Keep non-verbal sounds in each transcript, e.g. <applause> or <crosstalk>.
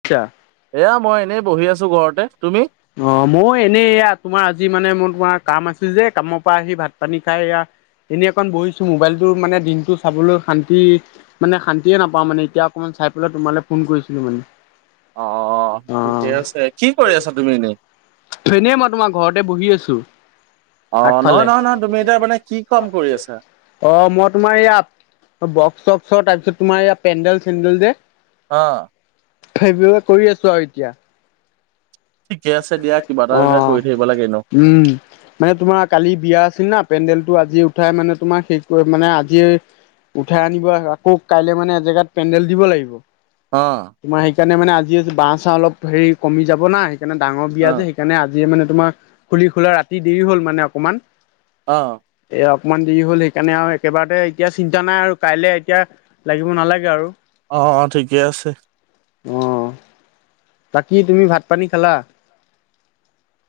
আচ্ছা এয়া মই এনেই বহি আছো ঘৰতে তুমি? অহ, মই এনেই এয়া তোমাৰ আজি মানে মোৰ তোমাৰ কাম আছে যে কামৰ পৰা আহি ভাত -পানী খাইয়া এয়া এনেই অকণ বহিছো মোবাইলটো মানে দিনটো চাবলৈ শান্তি মানে শান্তিয়ে নাপাওঁ মানে এতিয়া অকমান চাই পেলাই তোমালে ফোন কৰিছিলো মানে। অহ, অ ঠিকে আছে কি কৰি আছা তুমি এনেই? এনে মই তোমাৰ ঘৰতে বহি আছো অ নহয় আগফালে। নহয় নহয় তুমি এতিয়া মানে কি কাম কৰি আছা? অহ, মই তোমাৰ ইয়াত বক্স- চক্সৰ তাৰপিছত তোমাৰ ইয়া পেণ্ডেল -চেণ্ডেল যে আ সেইবাবে কৰি আছো আৰু এতিয়া। ঠিকে আছে দিয়া কিবা এটা এটা অহ, কৰি থাকিব লাগে এনেও। উম মানে তোমাৰ কালি বিয়া আছিল না পেণ্ডেল ফটো আজি উঠাই মানে তোমাৰ হে কৰি মানে আজি উঠাই আনিবা আকৌ কাইলে মানে এজেগাত পেণ্ডেল দিব লাগিব অ তোমাৰ সেইকাৰণে মানে আজি বাঁহ -চাঁহ অলপ হেৰি কমি যাব না সেইকাৰণে ডাঙৰ বিয়া অ যে সেইকাৰণে আজিয়ে মানে তোমাৰ খুলি- খোলা ৰাতি দেৰি হ'ল মানে অকণমান। অ', অকমান দেৰি হ'ল সেইকাৰণে আৰু একেবাৰতে এতিয়া চিন্তা নাই আৰু কাইলে এতিয়া লাগিব নালাগে আৰু। অহ -অহ ঠিকেই আছে। অহ, বাকি তুমি ভাত-পানী খালা?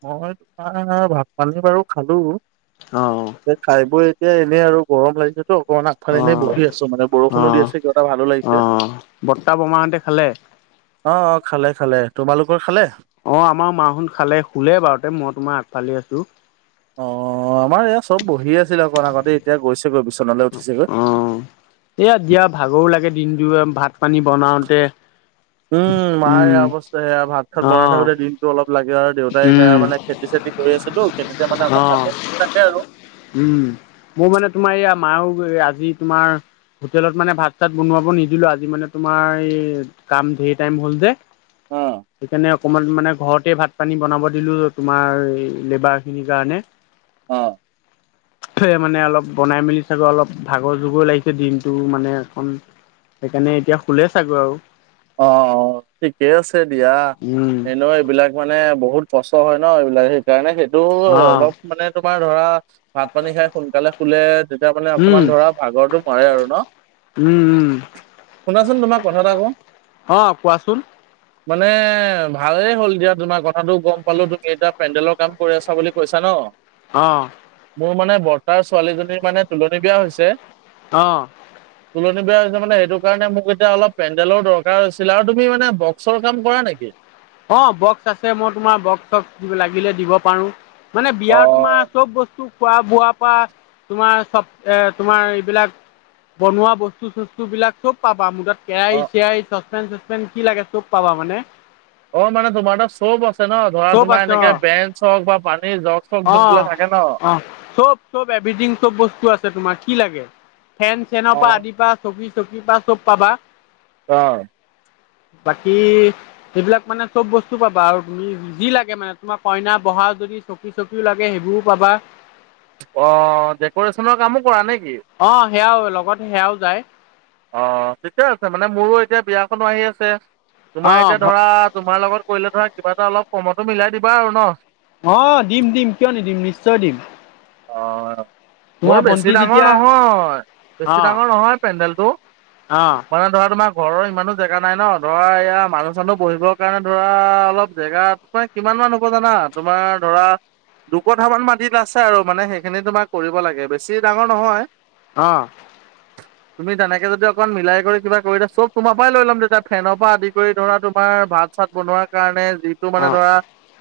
মই তোমাৰ ভাত- পানী বাৰু খালো অ যে খাই বৈ এতিয়া এনেই আৰু গৰম লাগিছেতো অকমান আগফাল অ এনেই বহি আছো মানে বৰষুণো দি আছে কিবা এটা ভালো লাগিছে। বৰ্তা-বমাহঁতে খালে? অহ - অহ, খালে -খালে তোমালোকৰ খালে? অহ, আমাৰ মাহোন খালে শুলে বাৰুতে মই তোমাৰ আগফালে আছো। অহ, আমাৰ ইয়াত চব বহি আছিল অকণ আগতে এতিয়া গৈছে অ এইয়া দিয়া ভাগৰো লাগে দিনটো। ভাত পানী বনাওঁতে। উম, মাৰ সেয়া অৱস্থা। সেয়া ভাত- খাত বনাই অ', থাকোতে দিনটো অলপ লাগে আৰু দেউতাই এতিয়া উম, মানে খেতি-চেতি কৰি আছেতো। খেতিতে মানে অকন অ', <unintelligible> থাকে আৰু। উম। মোৰ মানে তোমাৰ এইয়া মাইও আজি তোমাৰ হোটেলত মানে ভাত-চাত বনাব নিদিলো। আজি মানে তোমাৰ এই কাম ধেৰ টাইম হল যে। অ, সেইকাৰণে অকমান মানে ঘৰতে ভাত পানী বনাব দিলো তোমাৰ লেবাৰ খিনিৰ কাৰণে। অ। মানে অলপ বনাই মেলি চাগৈ অলপ ভাগৰ জোগৰ লাগিছে দিনটো মানে এখন সেইকাৰণে এতিয়া খুলে চাগৈ আৰু। অ-অ ঠিকে আছে দিয়া। উম এনেও এইবিলাক মানে বহুত কষ্ট হয় ন এইবিলাক। সেইকাৰণে সেইটো অ' অলপ মানে তোমাৰ ধৰা ভাত- পানী খাই সোনকালে শোলে তেতিয়া মানে অকমান উম ধৰা ভাগৰটো মৰে আৰু ন? উম উম শুনাচোন তোমাক কথা এটা ক‌ওঁ। অ কোৱাচোন। মানে ভালেই হ'ল এতিয়া তোমাৰ কথাটো গম পালো। তুমি এতিয়া পেণ্ডেলৰ কাম কৰি আছা বুলি কৈছা ন? অহ। মোৰ মানে বৰ্তাৰ ছোৱালীজনীৰ মানে তুলনী বিয়া হৈছে। অ। তুলনি বেয়া হৈছে মানে। সেইটো কাৰণে মোক এতিয়া অলপ পেণ্ডেলৰ দৰ হৈছিলে তুমি মানে বক্সৰ কাম কৰা নেকি? অ বক্স আছে। মই তোমাৰ বক্স- চক্স লাগিলে দিব পাৰো। মানে অ বিয়া তোমাৰ চব বস্তু খোৱা বোৱা পৰা তোমাৰ চব এ তোমাৰ এইবিলাক বনোৱা বস্তু -চস্তু বিলাক চব পাবা মোৰ তাত। কেৰাহী, চেৰাহি, চচপেন, তচপেন কি লাগে চব পাবা মানে। অ, মানে তোমাৰ তাত চব আ ন ধৰা চব তোমাৰ আছে অ' এনেকে বেঞ্চ হওঁক বা পানীৰ জক-চক যোনবিলাক থাকে ন। এভিথিং চব বস্তু আছে তোমাৰ কি লাগে? ফেন-চেনৰ অ পৰা আদি পা চকী-চকী পা চব পাবা। অ। বাকী সেইবিলাক মানে চব বস্তু পাবা আৰু তুমি যি লাগে মানে তোমাৰ কইনা বহা যদি চকী, চকীও লাগে সেইবোৰো পাবা। অ ডেক'ৰেশ্যনৰ কামো কৰা নে? অ সেয়াও লগত সেয়াও যায়। অ, ঠিকে আছে। মানে মোৰো এতিয়া বিয়াখনো আহি আছে। তোমাৰ অ এতিয়া ধৰা তোমাৰ লগত কৰিলে ধৰা কিবা এটা অলপ কমটো মিলাই দিবা আৰু ন। অ, দিম-দিম কিয় নিদিম? নিশ্চয় দিম। অ। মোৰ তোমাৰ বেছি ভন্টি ডাঙৰ যেতিয়া নহয়, বেছি অ ডাঙৰ নহয় পেণ্ডেলটো। অ মানে ধৰা তোমাক ঘৰৰ ইমানো জেগা নাই ন। ধৰা এয়া মানুহ চানুহ বহিবৰ কাৰণে ধৰা অলপ জেগাত ম কিমান হ'ব জানা তোমাৰ ধৰা দুকঠামান মাটিত আছ আৰু মানে সেইখিনি তোমাৰ কৰিব লাগে, বেছি ডাঙৰ নহয়। অ। তুমি তেনেকে যদি অকন মিলাই কৰি কিবা কৰি দিয়া চব তোমাৰ পৰাই লৈ ল'ম তেতিয়া। ফেনৰ পৰা আদি কৰি ধৰা তোমাৰ ভাত-চাত বনোৱাৰ কাৰণে যিটো অ মানে ধৰা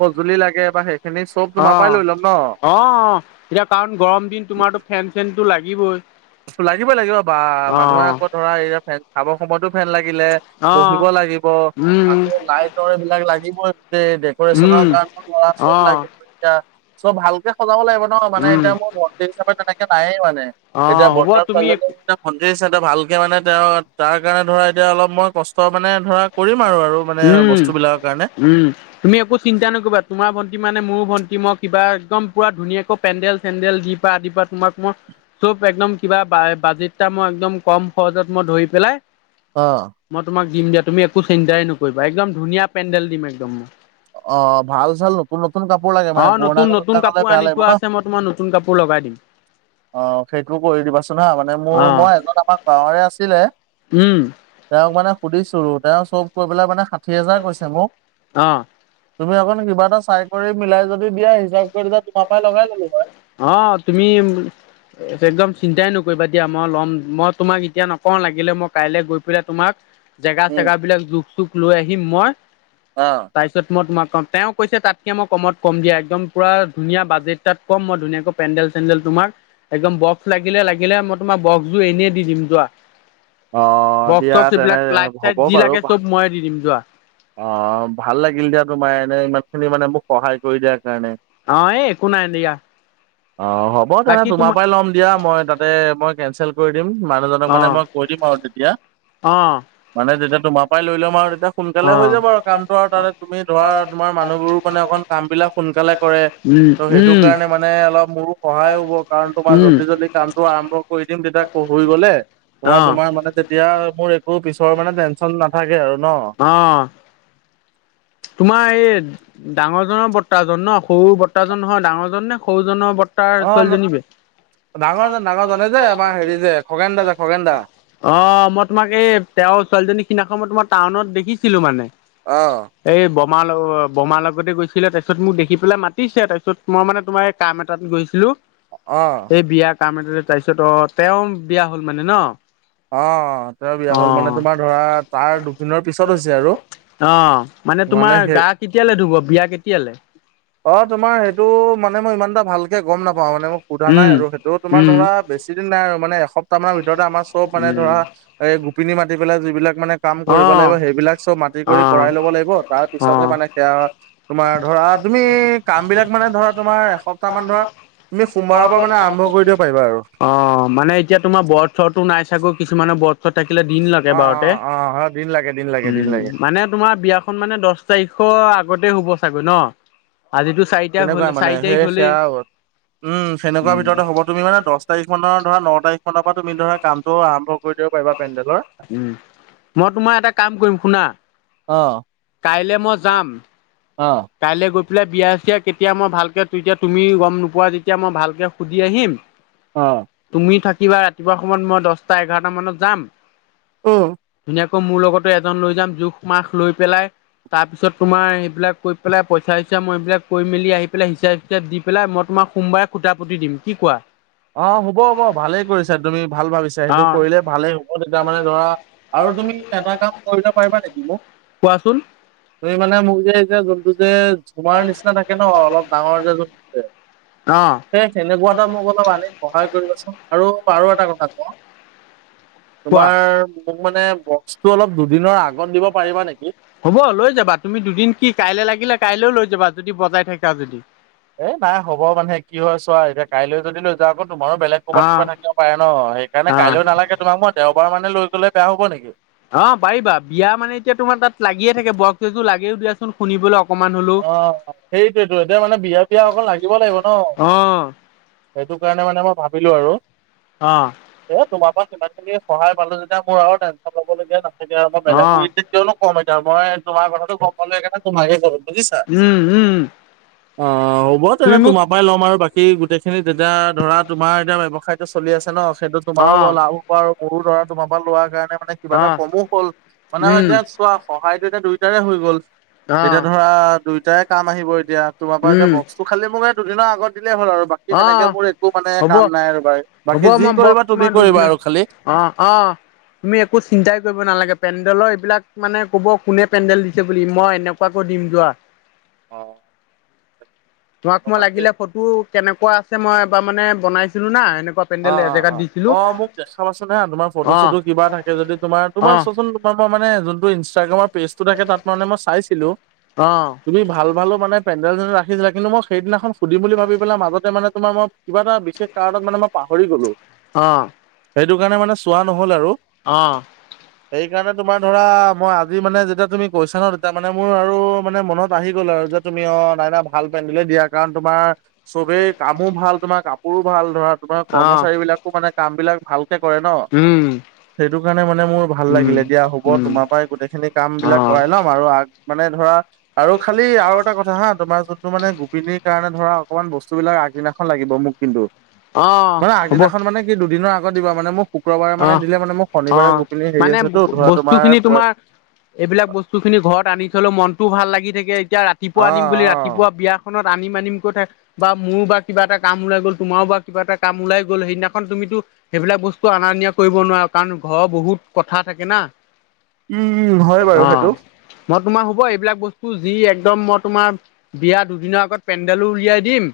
সঁজুলি লাগে বা সেইখিনি চব তোমাৰ পৰাই লৈ ল'ম ন। অ-অ এতিয়া কাৰণ গৰম দিন। তোমাৰতো ফেন চেনতটো লাগিবই। লাগিব- লাগিব বা অ মানুহে আকৌ ধৰা এই খাব সময়তো ফেন লাগিলে, অ বহিব লাগিব উম আকৌ লাইটৰ এইবিলাক লাগিবই তে ডেকৰেচনৰ উম কাৰণেও ধৰা চব অ লাগিব এতিয়া চব ভালকে সজাব লাগিব। ন' মানে উম এতিয়া মোৰ ভন্তিৰ নিচিনাকে তেনেকে নায়ে মানে অ এতিয়া হ'ব বৰতা তুমি ছোৱালীজনীৰ নিচিনা ভণ্টি ড্ৰেছ এটা ভালকে মানে তেওঁ তাৰ কাৰণে ধৰা এতিয়া অলপ মই কষ্ট মানে ধৰা কৰিম আৰু আৰু মানে উম বস্তুবিলাকৰ কাৰণে -উম তুমি একো চিন্তা নকৰিবা তোমাৰ ভ ভণ্টি মানে মোৰো ভন্টি মই কিবা একদম পুৰা ধুনীয়াকৈ পেণ্ডেল- চেণ্ডেল যি পা আদি পৰা তোমাক মই চব একদম কিবা বাজেটটা মই একদম কম খৰজত মই ধৰি পেলাই অঁ। মই তোমাক দিম দিয়া তুমি একো চিন্তাই নকৰিবা একদম ধুনীয়া পেণ্ডেল দিম একদম মই। অঁ ভাল চাল নতুন নতুন কাপোৰ লাগে মানে অ', পুৰণা নতুন কাপোৰ নতুন বিলাক হলে বেয়া আনি লাগিব থোৱা ন। আছে মই তোমাৰ নতুন কাপোৰ লগাই দিম অঁ সেইটো কৰি দিবাচোন হা মানে মোৰ অ', মই এজন আমাৰ গাঁৱৰে আছিলে। উম। তেওঁক মানে সুধিছো তেওঁ চব কৈ পেলাই মানে ষাঠি হাজাৰ কৈছে মোক। অ', তুমি অকন কিবা এটা চাই কৰি মিলাই যদি দিয়া হিচাপ কৰি তোমাৰ পাই লগাই ললো হয়। অ', তুমি একদম চিন্তাই নকৰিবা দিয়া মই ল'ম মই তোমাক এতিয়া নকওঁ লাগিলে মই কাইলৈ গৈ পেলাই তোমাক জেগা উম চেগা বিলাক জোখ চুক লৈ আহিম মই অ তাৰপিছত মই তোমাক তেওঁ কৈছে, তাতকে মই কমত কম দিয়া। একদম পুৰা ধুনীয়া বাজেট তাত কম মই ধুনীয়াকৈ পেণ্ডেল চেডেল তোমাৰ একদম বক্স লাগিলে লাগিলে। ই তোমাৰ বক্স জোৰ এনেই দি দিম যোৱা। অ বক্স দিয়া চক্স তেনে এইবিলাক লাইট হ'ব চাইট যি লাগে চব মইয়ে দি দিম যোৱা। অঁ ভাল লাগিল দিয়া তোমাৰ এনে ইমান খিনি মানে মোক সহায় কৰি দিয়াৰ কাৰণে। অঁ এই একো নাই দিয়া। অঁ হ'ব তেনে তোমাৰ পৰাই ল'ম দিয়া মই তাতে মই কেনচেল কৰি দিম মানুহজনক অ মানে মই অঁ তেতিয়া, অ মানে যেতিয়া তোমাৰ মই লৈ লম আৰু তেতিয়া সোনকালে অ হৈ যাব আৰু কামটো আৰু তাতে তুমি ধৰা তোমাৰ মানুহবোৰ মানে অকণ কাম বিলাক সোন সোনকালে কৰে, উম ত সেইটো উম কাৰণে মানে অলপ মোৰো সহায় হ'ব কাৰণ তোমাৰ উম জল্দি জল্দি কামটো আৰম্ভ কৰি দিম তেতিয়া হৈ গলে ধৰা অ তোমাৰ মানে তেতিয়া মোৰ একো পিছৰ মানে টেনচন নাথাকে আৰু ন। অ তোমাৰ এই ডাঙৰজনৰ বৰ্টাজন ন, সৰু বৰ্টাজন নহয় ডাঙৰ জন নে সৰুজনৰ বৰ্ট তাৰ ছোৱালীজনী যে ডাঙৰ জন, ডাঙৰ জন, এই যে আমাৰ হেৰি যে খগেন দা যে, খগেন দা। অঁ, মই তোমাক এই তেওঁৰ ছোৱালীজনী সিদিনাখন মই তোমাৰ টাউনত দেখিছিলোঁ মানে অঁ এই বমাৰ লগত, বমাৰ লগতে গৈছিলে, তাৰপিছত মোক দেখি পেলাই মাতিছে, তাৰপিছত মই মানে তোমাৰ এই কাম এটা গৈছিলো, অ এই বিয়া কাম এটা তাৰপিছত অ, তেওঁ বিয়া হ'ল মানে ন। অঁ, তেওঁৰ বিয়া হ'ল মানে অ' তোমাৰ ধৰা তাৰ দুদিনৰ পিছত হৈছে আৰু। অঁ মানে তোমাৰ গা কেতিয়ালে ধুব? বিয়া কেতিয়ালে? অ তোমাৰ সেইটো মানে মই ইমান এটা ভাল চে গম নাপাওঁ মানে মোক সোধা নাই উম। আৰু সেইটো তোমাৰ উম ধৰা বেছি দিন নাই আৰু মানে এসপ্তাহমান ভিতৰতে আমাৰ মানে উম ধৰা, এই গোপিনী মাতি পেলাই যিবিলাক মানে কাম কৰিব লাগিব অ' সেইবিলাক চব মাতি কৰি অ' কৰাই ল'ব লাগিব, তাৰ পিছতহে অ' মানে সেইয়া তোমাৰ ধৰ ধৰা, তুমি কাম বিলাক মানে ধৰা, তোমাৰ এসপ্তাহ মান ধৰা তুমি সোমবাৰৰ পৰা মানে আৰম্ভ কৰি দিব পাৰিবা আৰু অঁ, মানে এতিয়া তোমাৰ বৰ্ত-চৰ্তটো নাই থাকো, কিছুমানৰ বৰ্ত-চৰ্ত থাকিলে, দিন লাগে অ এবাৰতে অ অ দিন লাগে দিন লাগে দিন উম, লাগে মানে তোমাৰ বিয়াখন মানে দহ তাৰিখৰ আগতে হ'ব। চাগৈ ন আজিতো চাৰি তাৰিখ হ'ল তেনেকুৱা মানে চাৰি তাৰিখ সেই সেইয়া হ'লেই আগত। উম, সেনেকুৱা উম ভিতৰতে হ'ব, তুমি মানে দহ তাৰিখ মানৰ ধৰা, ন তাৰিখ মানৰ পৰা তুমি ধৰা কামটো আৰম্ভ কৰি দিব পাৰিবা পেণ্ডেলৰ উম, মই তোমাৰ এটা কাম কৰিম শুনা অ', কাইলৈ মই যাম, অ', কাইলৈ গৈ পেলাই বিয়া-চিয়া কেতিয়া, মই ভালকে তেতিয়া তুমি গম নোপোৱা যেতিয়া মই ভালকে সুধি আহিম। অ'। তুমি থাকিবা ৰাতিপুৱা সময়ত মই দহটা, এঘাৰটা মানত যাম। উম। ধুনীয়া আকৌ মোৰ লগতে এজন লৈ যাম, জোখ-মাখ লৈ পেলাই তাৰ পিছত তোমাৰ এইবিলাক কৈ পেলাই, পইচা-চইচা মই এইবিলাক কৈ মেলি আহি পেলাই হিচাপ-চিচাপ দি পেলাই, মই তোমাক সোমবাৰে খুটা পুতি দিম। কি কোৱা? অঁ, হ'ব-হ'ব ভালেই কৰিছা তুমি, ভাল ভাবিছা, সেইটো অ কৰিলে ভালেই হ'ব তেতিয়া মানে ধৰা আৰু তুমি এটা কাম কৰিব পাৰিবা নেকি মোক? কচোন তুমি মানে মোক যে এতিয়া যোনটো যে তোমাৰ নিচিনা থাকে ন অলপ ডাঙৰ যে যোনটো যে, অ'। সেই তেনেকুৱা এটা মোক অলপ আ সহায় কৰিবাচোন আৰু-আৰু এটা কথা কওঁ কোৱা তোমাৰ মোক মানে বক্সটো অলপ দুদিনৰ আগত দিব পাৰিবা নেকি? হ'ব লৈ যাবা, তুমি দুদিন কি কাইলে লাগিলে কাইলৈ লৈ যাবা, যদি বজাই থাকা যদি। এ নাই হ'ব মানে কি হয় চোৱা, এতিয়া কাইলৈ যদি লৈ যাওঁ আকৌ তোমাৰো বেলেগ ক'ৰবাত অ', কিবা থাকিব পাৰে ন সেইকাৰণে অ'। কাইলৈ নালাগে, তোমাক মই দেওবাৰ মানে লৈ গ'লে বেয়া হব নেকি? অ পাৰিবা, বিয়া মানে এতিয়া তোমাৰ তাত লাগিয়ে থাকে বক্স এযোৰ লাগেও দিয়াচোন শুনিবলৈ অকমান হ'লেও। অ, সেইটোৱে তো এতিয়া মানে বিয়া-বিয়া অকণ লাগিব, লাগিব ন। অ', সেইটো কাৰণে মানে মই ভাবিলোঁ আৰু, অ', এই তোমাৰ পৰা ইমানখিনি সহায় পালো যেতিয়া মোৰ আৰু টেনশন লবলগীয়া নাথাকে আৰু মই বেলেগৰ অ'। ৰিক্স-চিক্স কিয় লম? কি কম এতিয়া মই তোমাৰ কথাটো গম পালো এইকাৰণে তোমাকে কলোঁ। উম-উম অ, হ'ব তেনে তোমাৰ পৰাই ল'ম আৰু বাকী সি গোটেই খিনি তেতিয়া ধৰা তোমাৰ এতিয়া ব্যৱসায়টো চলি আছে ন সেইটো তোমাৰো বৰ অ', লাভ হোৱা আৰু সৰু দৰা তোমাৰ পৰা লোৱাৰ কাৰণে মানে কিবা এটা অ', কমো হ'ল। মানে উম, এতিয়া চোৱা সহায় এতিয়া দুইটাৰে হৈ গল। অহ। এতিয়া ধৰা দুইটাই কাম আহিব এতিয়া তোমাৰ পৰা এতিয়া উম, বক্সটো খালি মোকে দুদিনৰ আগত হ'ল আৰু বাকী তেনেকে অ', মোৰ একো মানে হ'ব। কাম নাই আৰু বাই বাকী যি কৰিবা তুমি কৰিবা আৰু খালি। অঁ, অঁ তুমি একো চিন্তাই কৰিব নালাগে। পেণ্ডেলৰ এইবিলাক মানে কব কোনে পেণ্ডেল দিছে বুলি মই এনেকুৱাকো দিম যোৱা। অ। তোমাক মই বাকী লাগিলে ফটো কেনেকুৱা আছে মই এবাৰ মানে বনাইছিলো না সেনেকুৱা অ, অ, অ, অ মোক দেখাবাচোন হা তোমাৰ ফটো অ' চটো কিবা থাকে যদি তোমাৰ তোমাৰ অ' চচোন তোমাৰ ম মানে যোনটো ইনষ্টাগ্ৰামত পেজটো থে তাত মানে মই চাইছিলো অ' তুমি ভাল ভালো মানে পেডেল মই সেইদিনাখন সুধিম বুলি ভাবি পেলাই মাজতে মানে তোমাৰই কিবা এটা বিশেষ কাৰণত মানে মই পাহৰি গলো। আহ। সেইটো কাৰণে মানে চোৱা নহ'ল আৰু। আহ। সেইকাৰণে তোমাৰ ধৰা মই আজি মানে যেতিয়া তুমি কৈছা ন তেতিয়া মানে মোৰ আৰু মানে মনত আহি গ'ল আৰু। যে, তুমি অ নাই নাই ভাল পেন্ধিলে দিয়া কাৰণ তোমাৰ চবেই কামো ভাল তোমাৰ কাপোৰো ভাল। ধৰা তোমাৰ অ' কৰ্মচাৰী বিলাকো মানে কাম বিলাক ভাল কৰে ন। উম সেইটো কাৰণে মানে মোৰ ভাল উম লাগিলে। দিয়া হ'ব, উম তোমাৰ পৰা গোটেইখিনি কাম বিলাক অ' কৰাই লম। আৰু আগ মানে ধৰা আৰু খালি আৰু এটা কথা হা তোমাৰ যোনটো মানে গোপিনীৰ কাৰণে ধৰা অকমান বস্তু বিলাক আগ দিনাখন লাগিব মোক কিন্তু। অ' মানে হ'ব আগদিনাখন মানে কি দুদিনৰ আগত দিব মানে মোক শুক্ৰবাৰে মানে দিলে মানে ম শনিবাৰে গোপিনি হেৰি আছে। বস্তু খিনি তোমাৰ এইবিলাক বস্তু খিনি ঘৰত আনি থলেও মন তো ভাল লাগি থাকে। এতিয়া অ', ৰাতিপুৱা আনিম বুলি অ'। ৰাতিপুৱা বিয়াখনত আনিম আনিম কৈ থাক বা মোৰো বা কিবা এটা কাম ওলাই গ'ল তোমাৰো বা কিবা এটা কাম ওলাই গ'ল সেইদিনাখন তুমিতো সেইবিলাক বস্তু অনা নিয়া কৰিব নোৱাৰা কাৰণ ঘৰৰ বহুত কথাত থাকে না। উম, হয় বাৰু অ', সেইটো। মই তোমাৰ হ'ব এইবিলাক বস্তু যি একদম মই তোমাৰ বিয়া দুদিনৰ আগত পেণ্ডেলো উলিয়াই দিম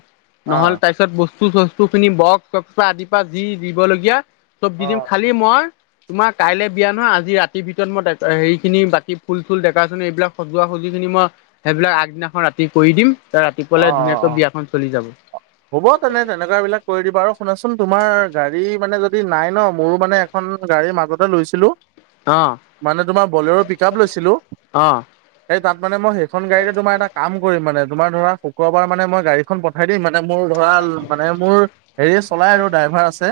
অ', নহ'লে তাৰপিছত বস্তু- চস্তু খিনি বক্স-চক্স আদিৰ পৰা যি দিবলগীয়া চব দি দিম। অ', খালি মই তোমাৰ কাইলে বিয়া নহয় আজি ৰাতিৰ ভিতৰত মইকা হেৰি খিনি বাতি ফুল-চুল দেকাচোন এইবিলাক সজোৱা সজোৱা মই সেইবিলাক আগদিনাখন ৰাতি কৰি দিম ত ৰাতিপুৱালে অ', ধুনীয়াকৈ অ'। বিয়াখন চলি যাব। হ'ব, তেনে তেনেকুৱা বিলাক কৰি দিবা। আৰু শুনাচোন তোমাৰ গাড়ী মানে যদি নাই ন মোৰো মানে এখন গাড়ী মাজতে লৈছিলো। অ', মানে তোমাৰ বলেৰো পিক আপ লৈছিলো। অ', এই, তাত মানে ম সেইখন গাড়ী তোমাৰ এটা কাম কৰিম মানে তোমাৰ ধৰা শুক্ৰবাৰ মানে মই গাড়ীখন পঠাই দিম। মান মোৰ ধৰা মানে মোৰ হেৰি চলাই আৰু ড্ৰাইভাৰ আছে।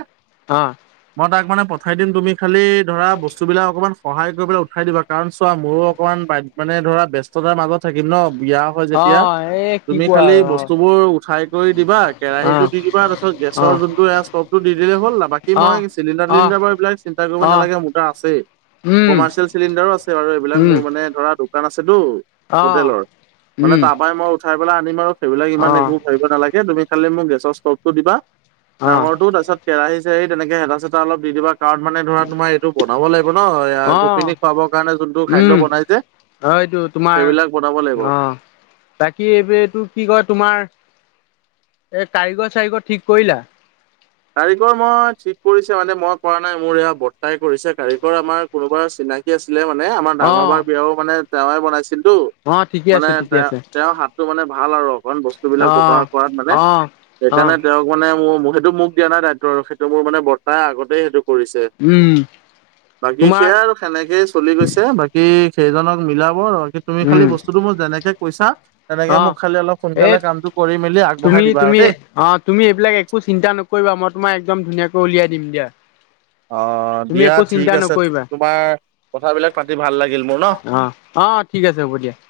অ', মই তাক মানে পঠাই দিম তুমি খালি ধৰা বস্তুবিলাক অকমান সহায় কৰিব পেলাই উঠাই দিবা। কাৰণ, মোৰো অকণমান মানে ধৰা ব্যস্ততাৰ মাজত থাকিম ন। বিয়া হয় যেতিয়া অ', এই কি তুমি কোৱা খালি আৰু অ', বস্তুবোৰ উঠাই দিবা কেৰাহীটো অ', দি দিবা তাৰপিছত গেছৰ অ', যোনটো ষ্টভটো দি দিলেই হ'ল বাকী অ', মই চিলিণ্ডাৰিলিণ্ডাৰ বাৰু এইবিলাক চিন্তা কৰিব অ', অ', নালাগে। মোৰ তাৰ আছে। উম, কমাৰ্চিয়েল চিলিণ্ডাৰো আছে বাৰু এইবিলাক উম। মোৰ মানে ধৰা দোকান আছেতো, অ', হোটেলৰ মানে উম, তাৰ পৰাাই মই উঠাই পেলাই আনিম আৰু সেইবিলাক ইমান অ', একবোৰ ভাবিব নালাগে তুমি খালি মোক গেছৰ ষ্টভটো দিবা অ', ডাঙৰ তো তাৰপিছত কেৰাহী এই তেনেকে হেতা-চেতা অলপ দি দিবা। কাৰণ মানে ধৰা তোমাৰ এইটো বনাব লাগিব ন গোপিনী অ', খুৱাবৰ কাৰণে যোনটো খাদ্য বনাই যে। অহ এইটো তোমাৰ সেইবিলাক বনাব লাগিব। অ বাকী এইবোৰে টো কি কয় তোমাৰ এ কাৰিকৰ চাৰিকৰ ঠিক কৰিলা। কাৰিকৰ মই ঠিক কৰিছে মানে মই কৰা নাই মোৰ এয়া বৰ্তাই কৰিছে কাৰিকৰ আমাৰ কোনোবা চিনাকি আছে। ছিলে মানে আমাৰ ডাঙৰ বাৰ অ', বিয়াও মানে তেওঁৱে বনাইছিল। টো অ', ঠিকে মানে আছে ঠিকে তেওঁ আছে তেওঁৰ হাতটো মানে ভাল আৰু অকণ বস্তু বিলাক বনোৱা অ', কৰাত মানে, অ', সেইকাৰণে অ'। তেওঁক মানে মোৰ সেইটো মোক দিয়া নাই দায়িত্ব আৰু সেইটো মোৰ মানে বৰ্তাই আগতেই সেইটো কৰিছে, উম, বাকী তোমাৰ সেয়া আৰু সেনেকেই চলি গৈছে বাকী সেইজনক মিলাব তুমি খালি উম, বস্তুতটো মোৰ যেনেকে কৈছা তেনেকে মোক অ', খালি অলপ এই সোনকালে কামটো কৰি মেলি আগবঢ়াই তুমি দিবা আৰু তুমি দেই। অ তুমি এইবিলাক একো চিন্তা নকৰিবা, মই তোমাক একদম ধুনীয়াকৈ উলিয়াই দিম দিয়া। অ তুমি দিয়া একো ঠিক চিন্তা আছে নকৰিবা তোমাৰ, কথাবিলাক পাতি ভাল লাগিল মোৰ ন? অ', অ ঠিক আছে হ'ব দিয়া।